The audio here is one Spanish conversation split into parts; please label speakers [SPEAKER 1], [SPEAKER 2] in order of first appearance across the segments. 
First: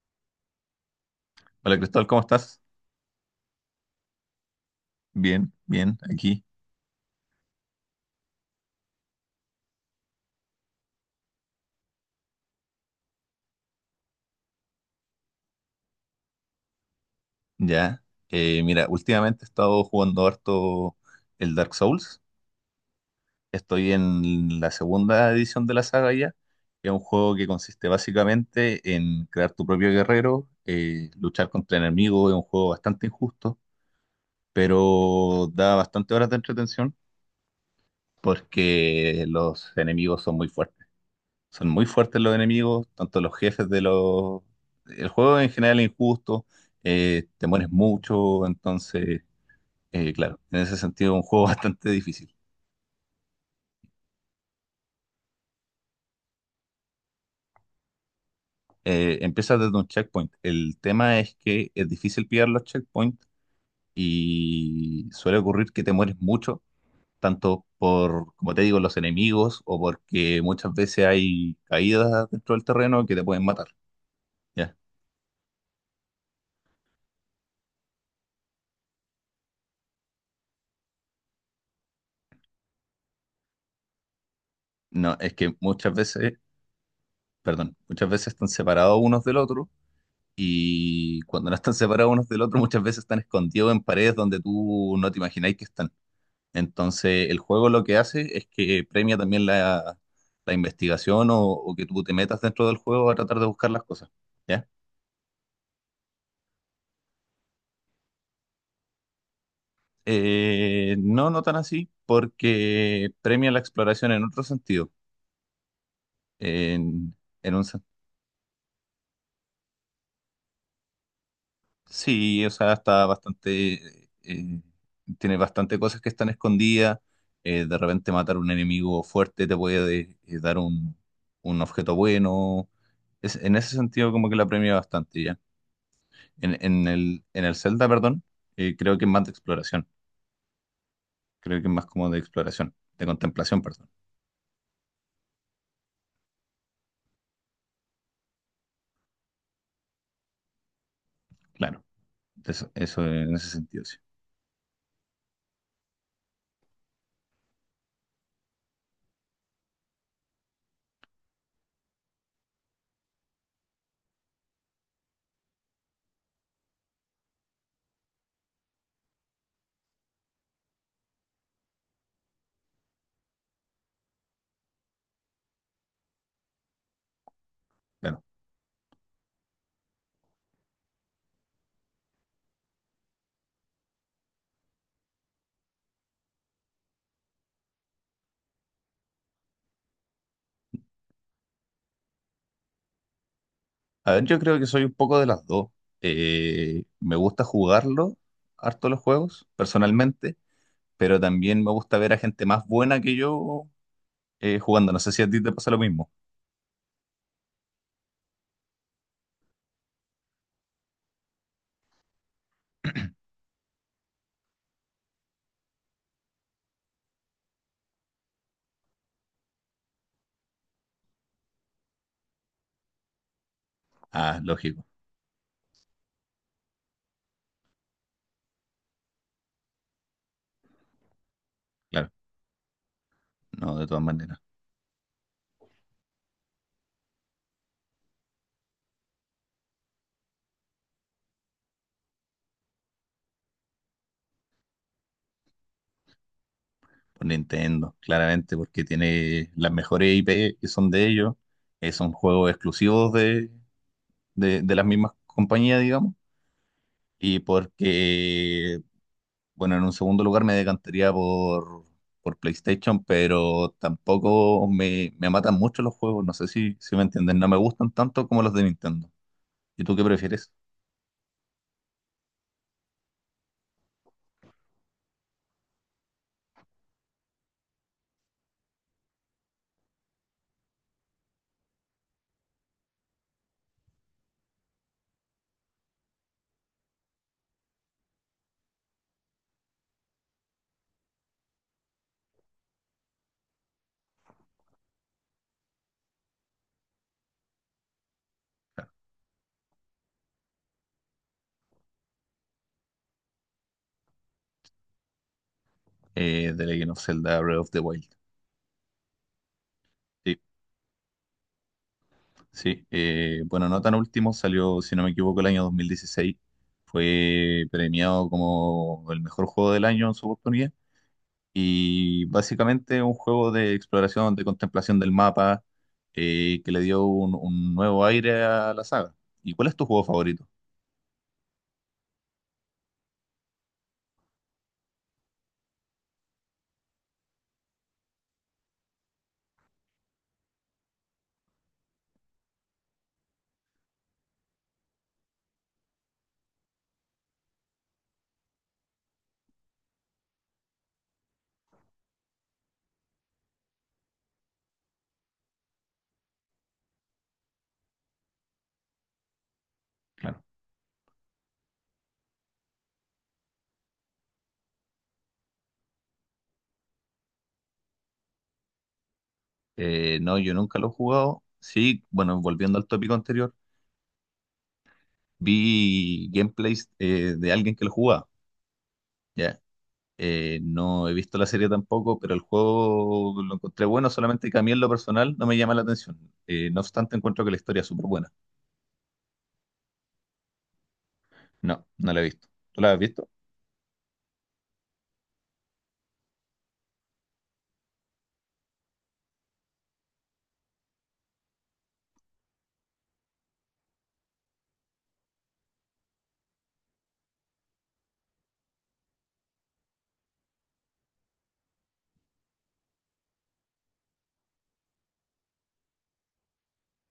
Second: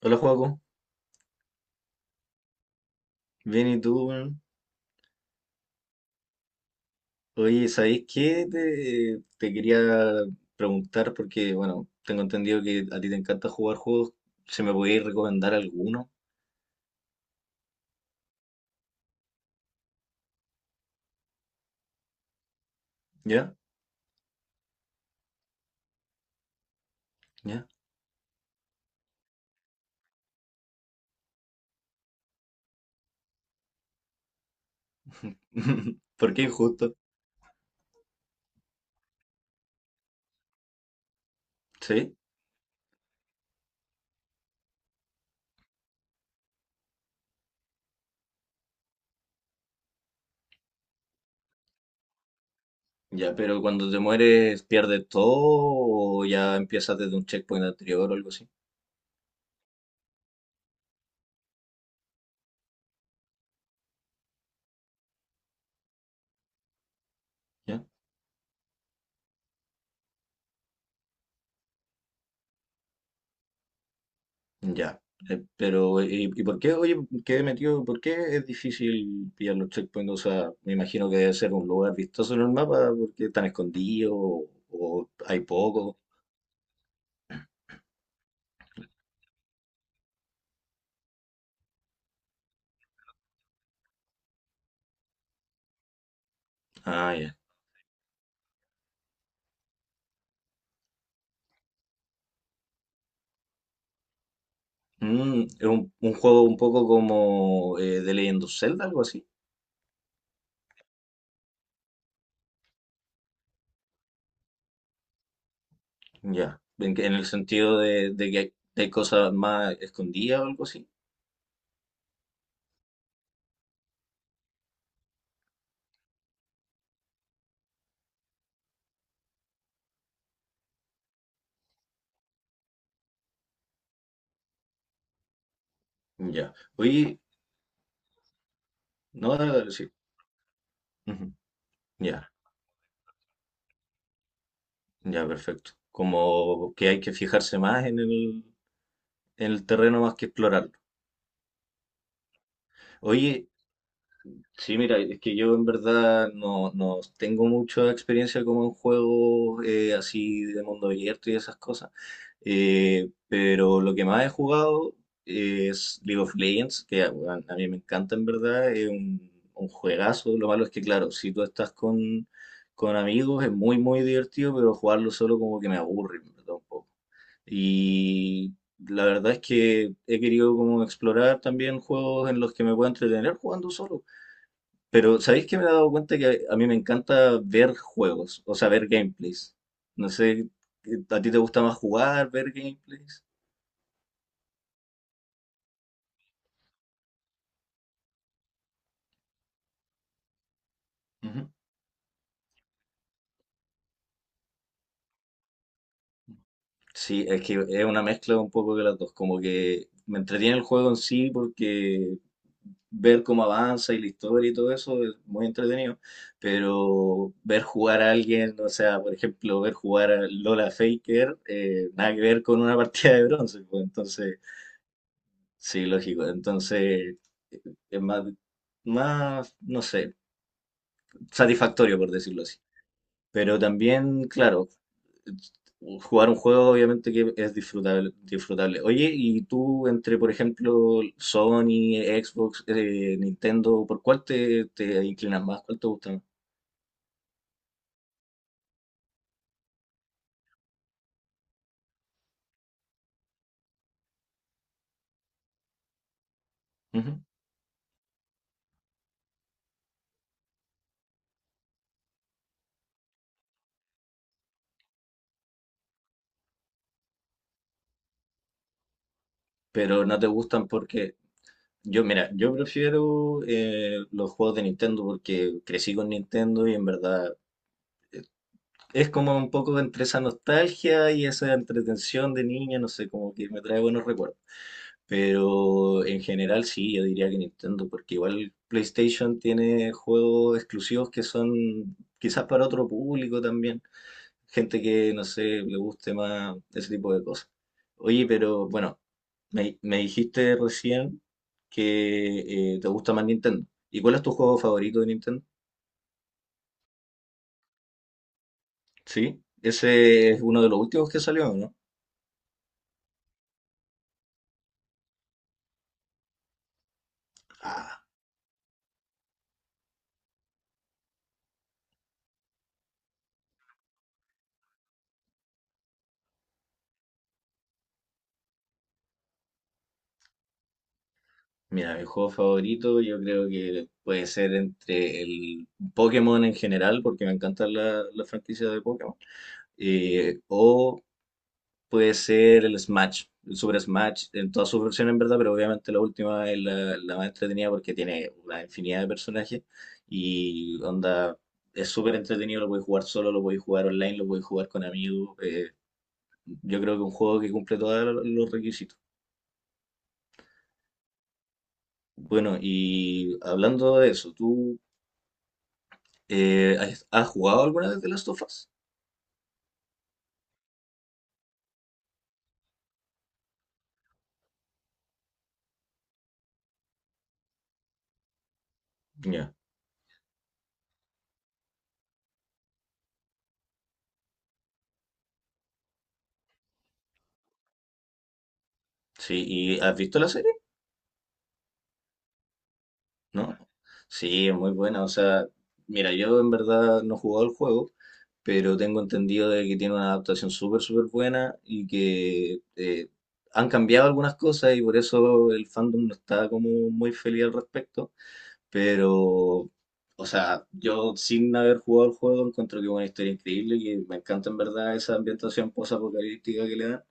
[SPEAKER 1] Hola, Joaco.
[SPEAKER 2] Hola Cristóbal, ¿cómo estás?
[SPEAKER 1] Bien, ¿y tú, weón?
[SPEAKER 2] Bien, bien, aquí,
[SPEAKER 1] Oye, ¿sabéis qué? Te quería preguntar porque, bueno, tengo entendido que a ti te encanta jugar juegos. ¿Se me podéis recomendar alguno?
[SPEAKER 2] ya. Mira, últimamente he estado jugando harto el Dark Souls.
[SPEAKER 1] ¿Ya?
[SPEAKER 2] Estoy en la segunda edición de la saga ya, que es un juego que
[SPEAKER 1] ¿Ya?
[SPEAKER 2] consiste básicamente en crear tu propio guerrero, luchar contra enemigos, es un juego bastante injusto, pero da bastante horas
[SPEAKER 1] ¿Por
[SPEAKER 2] de
[SPEAKER 1] qué injusto?
[SPEAKER 2] entretención porque los enemigos son muy fuertes. Son muy
[SPEAKER 1] ¿Sí?
[SPEAKER 2] fuertes los enemigos, tanto los jefes de los... El juego en general es injusto, te mueres mucho, entonces, claro, en ese sentido es un juego bastante difícil.
[SPEAKER 1] Ya, pero cuando te mueres, ¿pierdes todo o ya empiezas desde un checkpoint anterior o algo así?
[SPEAKER 2] Empiezas desde un checkpoint. El tema es que es difícil pillar los checkpoints y suele ocurrir que te mueres mucho, tanto
[SPEAKER 1] ¿Ya?
[SPEAKER 2] por, como te digo, los enemigos o porque muchas veces hay caídas dentro del terreno que te pueden matar. ¿Ya?
[SPEAKER 1] Ya, pero ¿y por qué, oye, quedé metido, ¿por qué es difícil pillar los checkpoints? O sea, me imagino que debe ser un lugar vistoso en el mapa porque están escondidos o
[SPEAKER 2] No, es
[SPEAKER 1] hay
[SPEAKER 2] que muchas
[SPEAKER 1] poco.
[SPEAKER 2] veces, perdón, muchas veces están separados unos del otro y cuando no están separados unos del otro, muchas veces están escondidos en paredes donde tú no te imagináis que están.
[SPEAKER 1] Ah,
[SPEAKER 2] Entonces,
[SPEAKER 1] ya.
[SPEAKER 2] el juego lo que hace es que premia también la investigación o que tú te metas dentro del juego a tratar de buscar las cosas. ¿Ya?
[SPEAKER 1] Mm, es un juego un poco como The Legend of Zelda, algo así.
[SPEAKER 2] No, no tan así, porque premia la exploración en otro sentido.
[SPEAKER 1] Ya,
[SPEAKER 2] En,
[SPEAKER 1] en el
[SPEAKER 2] en un
[SPEAKER 1] sentido
[SPEAKER 2] sen-
[SPEAKER 1] de que hay, de hay cosas más escondidas o algo así.
[SPEAKER 2] Sí, o sea, está bastante, eh, tiene bastante cosas que están escondidas. De repente matar un enemigo fuerte te puede dar un objeto bueno. En ese sentido, como que la premia bastante ya.
[SPEAKER 1] Ya,
[SPEAKER 2] En, en
[SPEAKER 1] oye,
[SPEAKER 2] el, en el Zelda, perdón, creo que es más de
[SPEAKER 1] no,
[SPEAKER 2] exploración.
[SPEAKER 1] sí. Ujú.
[SPEAKER 2] Creo que es más como de
[SPEAKER 1] Ya,
[SPEAKER 2] exploración, de contemplación, perdón.
[SPEAKER 1] ya, perfecto. Como que hay que fijarse más en el terreno más que explorarlo.
[SPEAKER 2] Claro, eso en
[SPEAKER 1] Oye,
[SPEAKER 2] ese sentido, sí.
[SPEAKER 1] sí, mira, es que yo en verdad no tengo mucha experiencia como en juegos así de mundo abierto y esas cosas. Pero lo que más he jugado es League of Legends, que ah, weón, a mí me encanta en verdad, es un juegazo. Lo malo es que, claro, si tú estás con amigos es muy, muy divertido, pero jugarlo solo como que me aburre, en verdad, un poco.
[SPEAKER 2] Claro.
[SPEAKER 1] Y la verdad es que he querido como explorar también juegos en los que me pueda entretener jugando solo. Pero ¿sabéis que me he dado cuenta que a mí me encanta ver juegos, o sea, ver gameplays? No sé, ¿a ti te gusta más jugar, ver gameplays?
[SPEAKER 2] A ver, yo creo que soy un poco de las dos. Me gusta jugarlo, harto los juegos, personalmente, pero también me gusta ver a gente más buena que yo jugando. No sé si a ti te pasa lo mismo.
[SPEAKER 1] Sí, es que es una mezcla un poco de las dos, como que me entretiene el juego en sí porque ver cómo avanza y la historia y todo eso es muy entretenido, pero ver jugar a alguien, o sea, por ejemplo, ver jugar a Lola Faker, nada que ver con una partida de bronce, pues, entonces,
[SPEAKER 2] Ah, lógico,
[SPEAKER 1] sí, lógico, entonces eh, es más, no sé, satisfactorio
[SPEAKER 2] claro,
[SPEAKER 1] por decirlo así. Pero
[SPEAKER 2] no, de todas
[SPEAKER 1] también,
[SPEAKER 2] maneras.
[SPEAKER 1] claro, jugar un juego obviamente que es disfrutable, disfrutable. Oye, y tú entre, por ejemplo, Sony, Xbox, Nintendo, ¿por cuál te inclinas más? ¿Cuál te gusta más?
[SPEAKER 2] Por Nintendo, claramente, porque tiene las mejores IP que son de ellos, son juegos exclusivos de las mismas compañías, digamos,
[SPEAKER 1] Ujú.
[SPEAKER 2] y porque, bueno, en un segundo lugar me decantaría por PlayStation, pero tampoco me, me matan mucho los juegos, no sé si, si me entienden, no me gustan tanto como los de Nintendo. ¿Y tú qué
[SPEAKER 1] Pero no te
[SPEAKER 2] prefieres?
[SPEAKER 1] gustan porque yo, mira, yo prefiero los juegos de Nintendo porque crecí con Nintendo y en verdad es como un poco entre esa nostalgia y esa entretención de niña, no sé, como que me trae buenos recuerdos. Pero en general sí, yo diría que Nintendo, porque igual PlayStation tiene juegos exclusivos que son quizás para otro público también, gente que no sé, le guste más ese tipo de cosas. Oye, pero bueno, me dijiste recién que te gusta más Nintendo. ¿Y cuál es tu juego favorito de Nintendo?
[SPEAKER 2] The Legend of Zelda Breath of the Wild.
[SPEAKER 1] Sí, ese
[SPEAKER 2] Sí,
[SPEAKER 1] es uno de los últimos que salió, ¿no?
[SPEAKER 2] sí. Bueno, no tan último, salió, si no me equivoco, el año 2016. Fue premiado como el mejor juego del año en su oportunidad. Y básicamente un juego de exploración, de contemplación del mapa, que le dio un nuevo aire a la saga. ¿Y cuál es tu juego favorito?
[SPEAKER 1] Mira, mi juego favorito yo creo que puede ser entre el Pokémon en general, porque me encantan las franquicias de Pokémon, o puede ser el Smash, el Super Smash, en todas sus versiones en verdad, pero obviamente la última es la más entretenida porque tiene una infinidad de personajes y onda, es súper entretenido, lo podéis jugar solo, lo podéis jugar online, lo podéis jugar con amigos, yo creo que es un juego que cumple todos los requisitos.
[SPEAKER 2] Claro.
[SPEAKER 1] Bueno, y hablando de eso, ¿tú has jugado alguna vez de las of Us?
[SPEAKER 2] No, yo nunca lo he jugado. Sí, bueno, volviendo al tópico anterior, vi gameplays de alguien que lo jugaba.
[SPEAKER 1] Ya.
[SPEAKER 2] ¿Ya? No he visto la serie tampoco, pero el juego lo encontré bueno, solamente que a mí en lo personal no me llama la atención. No obstante, encuentro que la historia es súper buena.
[SPEAKER 1] Sí, ¿y has visto la serie?
[SPEAKER 2] No, no la he visto. ¿Tú la has visto?
[SPEAKER 1] ¿No? Sí, es muy buena. O sea, mira, yo en verdad no he jugado el juego, pero tengo entendido de que tiene una adaptación súper, súper buena y que han cambiado algunas cosas y por eso el fandom no está como muy feliz al respecto. Pero, o sea, yo sin haber jugado el juego encuentro que es una historia increíble y me encanta en verdad esa ambientación post-apocalíptica que le dan.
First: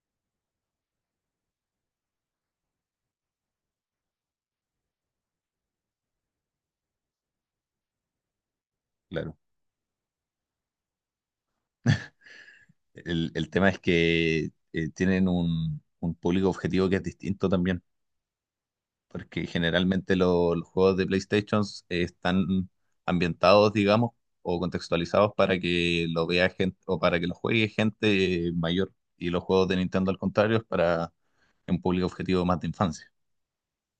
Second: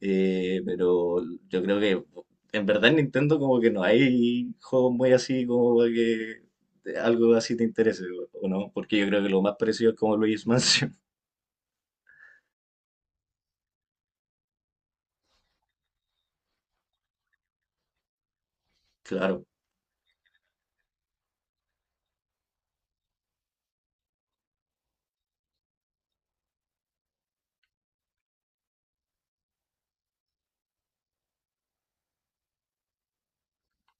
[SPEAKER 1] Pero yo creo que en verdad en Nintendo como que no hay juegos muy así como para que algo así te interese, o no? Porque yo creo que
[SPEAKER 2] Claro.
[SPEAKER 1] lo más parecido es como Luigi's Mansion.
[SPEAKER 2] El tema es que tienen un público objetivo que es distinto también,
[SPEAKER 1] Claro.
[SPEAKER 2] porque generalmente los juegos de PlayStation están ambientados, digamos, o contextualizados para que lo vea gente o para que lo juegue gente mayor. Y los juegos de Nintendo, al contrario, es para un público objetivo más de infancia.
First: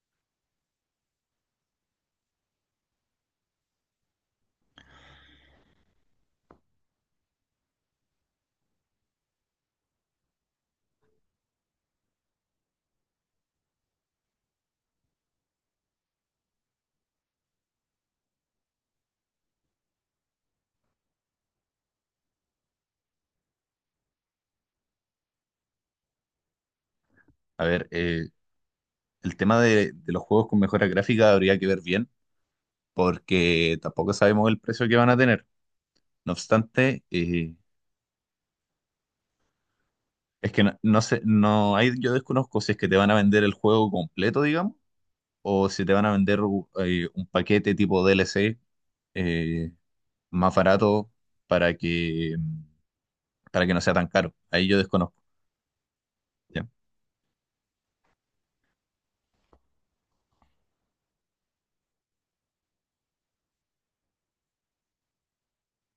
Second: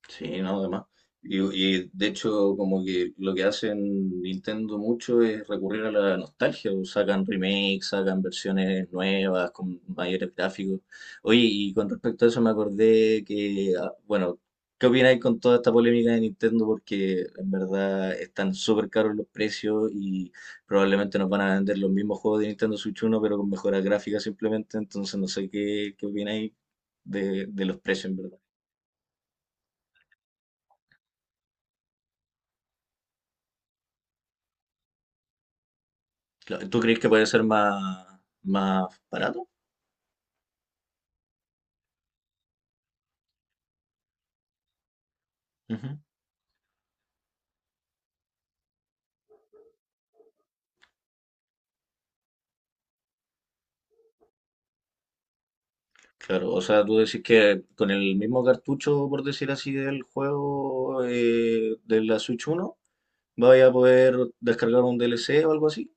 [SPEAKER 1] Sí, no, además. De hecho, como que lo que hacen Nintendo mucho es recurrir a la nostalgia, o sacan remakes, sacan versiones nuevas con mayores gráficos. Oye, y con respecto a eso me acordé que, ah, bueno, ¿qué opináis con toda esta polémica de Nintendo? Porque en verdad están súper caros los precios y probablemente nos van a vender los mismos juegos de Nintendo Switch uno pero con mejoras gráficas simplemente. Entonces, no sé qué opináis
[SPEAKER 2] A
[SPEAKER 1] de los
[SPEAKER 2] ver,
[SPEAKER 1] precios, en verdad.
[SPEAKER 2] el tema de los juegos con mejora gráfica habría que ver bien, porque tampoco sabemos el precio que van a tener. No
[SPEAKER 1] ¿Tú crees
[SPEAKER 2] obstante,
[SPEAKER 1] que puede ser más barato?
[SPEAKER 2] es que no, no sé, no hay, yo desconozco si es que te van a vender el juego completo, digamos, o si te
[SPEAKER 1] Ujú.
[SPEAKER 2] van a vender un paquete tipo DLC, eh, más barato para que, para que no sea tan caro. Ahí yo desconozco,
[SPEAKER 1] Claro, o
[SPEAKER 2] ¿ya?
[SPEAKER 1] sea, tú decís que con el mismo cartucho, por decir así, del juego de la Switch uno, vaya a poder descargar un DLC o algo así.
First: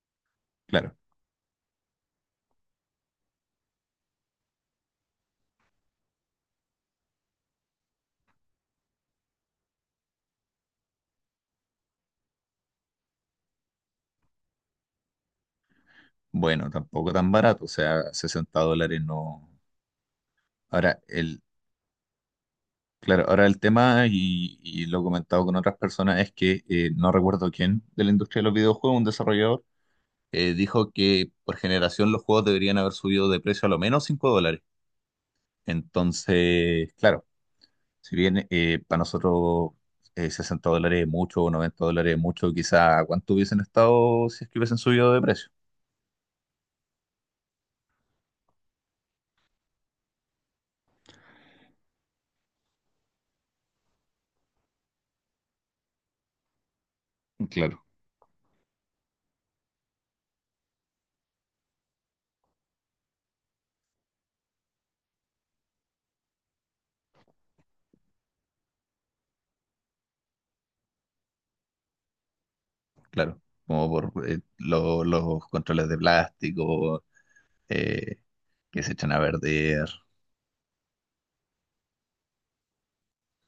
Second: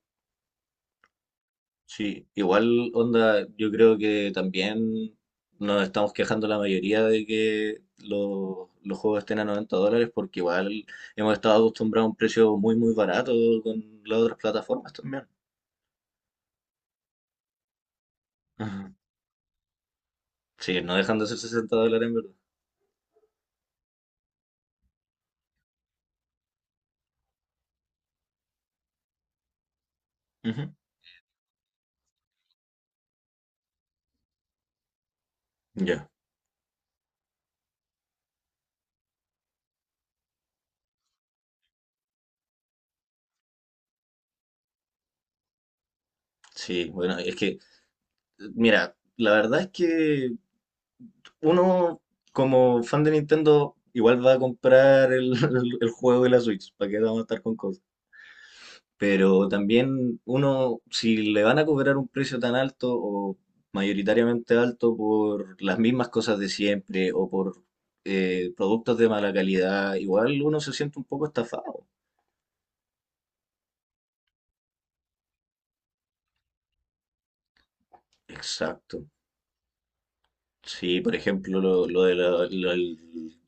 [SPEAKER 2] Claro.
[SPEAKER 1] Sí, igual onda, yo creo que también nos estamos quejando la mayoría de que los juegos estén a 90 dólares porque igual hemos estado acostumbrados a un precio muy muy barato con las otras plataformas también.
[SPEAKER 2] Bueno, tampoco tan barato, o sea, sesenta
[SPEAKER 1] Ujú.
[SPEAKER 2] dólares no.
[SPEAKER 1] Sí, no
[SPEAKER 2] Ahora,
[SPEAKER 1] dejan de ser 60 dólares en verdad.
[SPEAKER 2] claro, ahora el tema, y lo he comentado con otras personas, es que no recuerdo quién de la industria de los videojuegos, un desarrollador,
[SPEAKER 1] Ujú.
[SPEAKER 2] dijo que por generación los juegos deberían haber subido de precio a lo menos 5 dólares.
[SPEAKER 1] Ya,
[SPEAKER 2] Entonces, claro, si bien para nosotros $60 es mucho o $90 es mucho, quizá cuánto hubiesen estado si es que hubiesen subido de precio.
[SPEAKER 1] sí, bueno, es que, mira, la verdad es que uno como fan de Nintendo igual va a comprar juego de la Switch, ¿para qué vamos a estar con cosas?
[SPEAKER 2] Claro.
[SPEAKER 1] Pero también uno, si le van a cobrar un precio tan alto o mayoritariamente alto por las mismas cosas de siempre o por productos de mala calidad, igual uno se siente un poco estafado.
[SPEAKER 2] Claro, como por los controles de plástico eh, que se
[SPEAKER 1] Exacto.
[SPEAKER 2] echan a perder.
[SPEAKER 1] Sí, por ejemplo, lo lo del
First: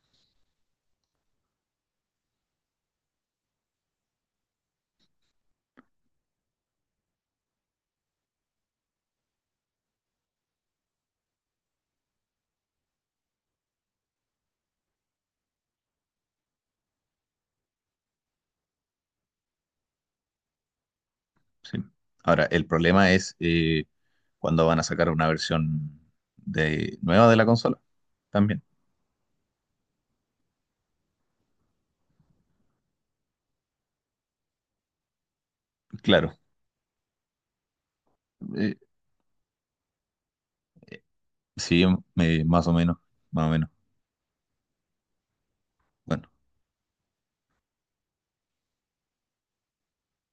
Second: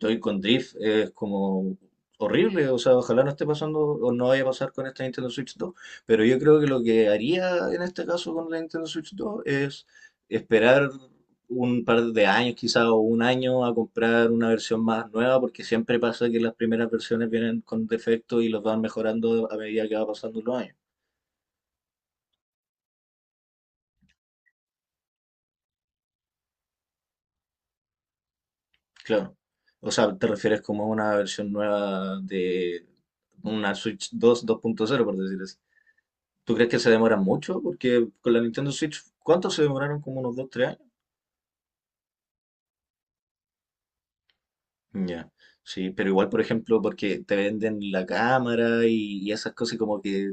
[SPEAKER 1] Joy con Drift es como horrible, o sea, ojalá no esté pasando o no vaya a pasar con esta Nintendo Switch 2, pero yo creo que lo que haría en este caso con la Nintendo Switch 2 es esperar un par de años, quizá o un año, a comprar una versión más nueva, porque siempre pasa que las primeras versiones vienen con defectos y los van mejorando a medida que va pasando los años.
[SPEAKER 2] Sí. Ahora, el problema es cuando van a sacar una versión de, nueva de la consola. También,
[SPEAKER 1] Claro. O sea, te refieres como a una versión nueva de una Switch 2, 2.0, por decir así.
[SPEAKER 2] claro.
[SPEAKER 1] ¿Tú crees que se demoran mucho? Porque con la Nintendo
[SPEAKER 2] Eh,
[SPEAKER 1] Switch, ¿cuánto se demoraron? Como unos 2 3 años.
[SPEAKER 2] sí, más o menos, más o menos.
[SPEAKER 1] Ya. Sí, pero igual,
[SPEAKER 2] Bueno,
[SPEAKER 1] por ejemplo, porque te venden la cámara y esas cosas y como que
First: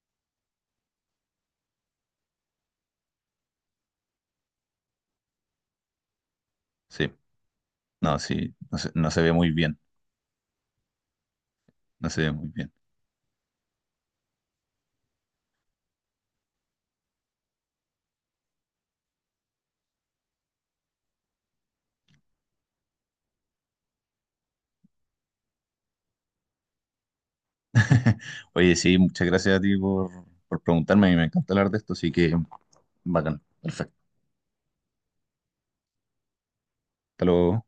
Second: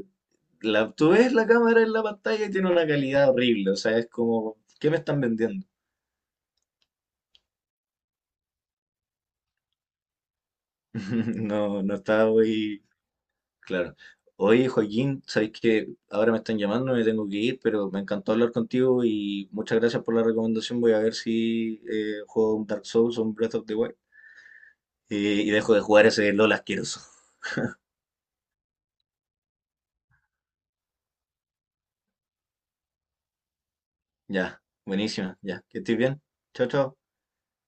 [SPEAKER 1] la, tú ves la cámara en la pantalla y tiene una calidad horrible. O sea, es como, ¿qué me están vendiendo?
[SPEAKER 2] sí. No, sí, no se, no se ve muy bien.
[SPEAKER 1] No, no
[SPEAKER 2] No se
[SPEAKER 1] está
[SPEAKER 2] ve muy bien.
[SPEAKER 1] muy, Claro. Oye, Joaquín, sabes que ahora me están llamando, me tengo que ir, pero me encantó hablar contigo y muchas gracias por la recomendación. Voy a ver si juego un Dark Souls o un Breath of the Wild y dejo de jugar ese LOL asqueroso.
[SPEAKER 2] Oye, sí, muchas gracias a ti por preguntarme. A mí me encanta hablar de esto, así que bacán. Perfecto.
[SPEAKER 1] Ya, buenísima, ya, que estés bien. Chao, chao.
[SPEAKER 2] Hasta luego.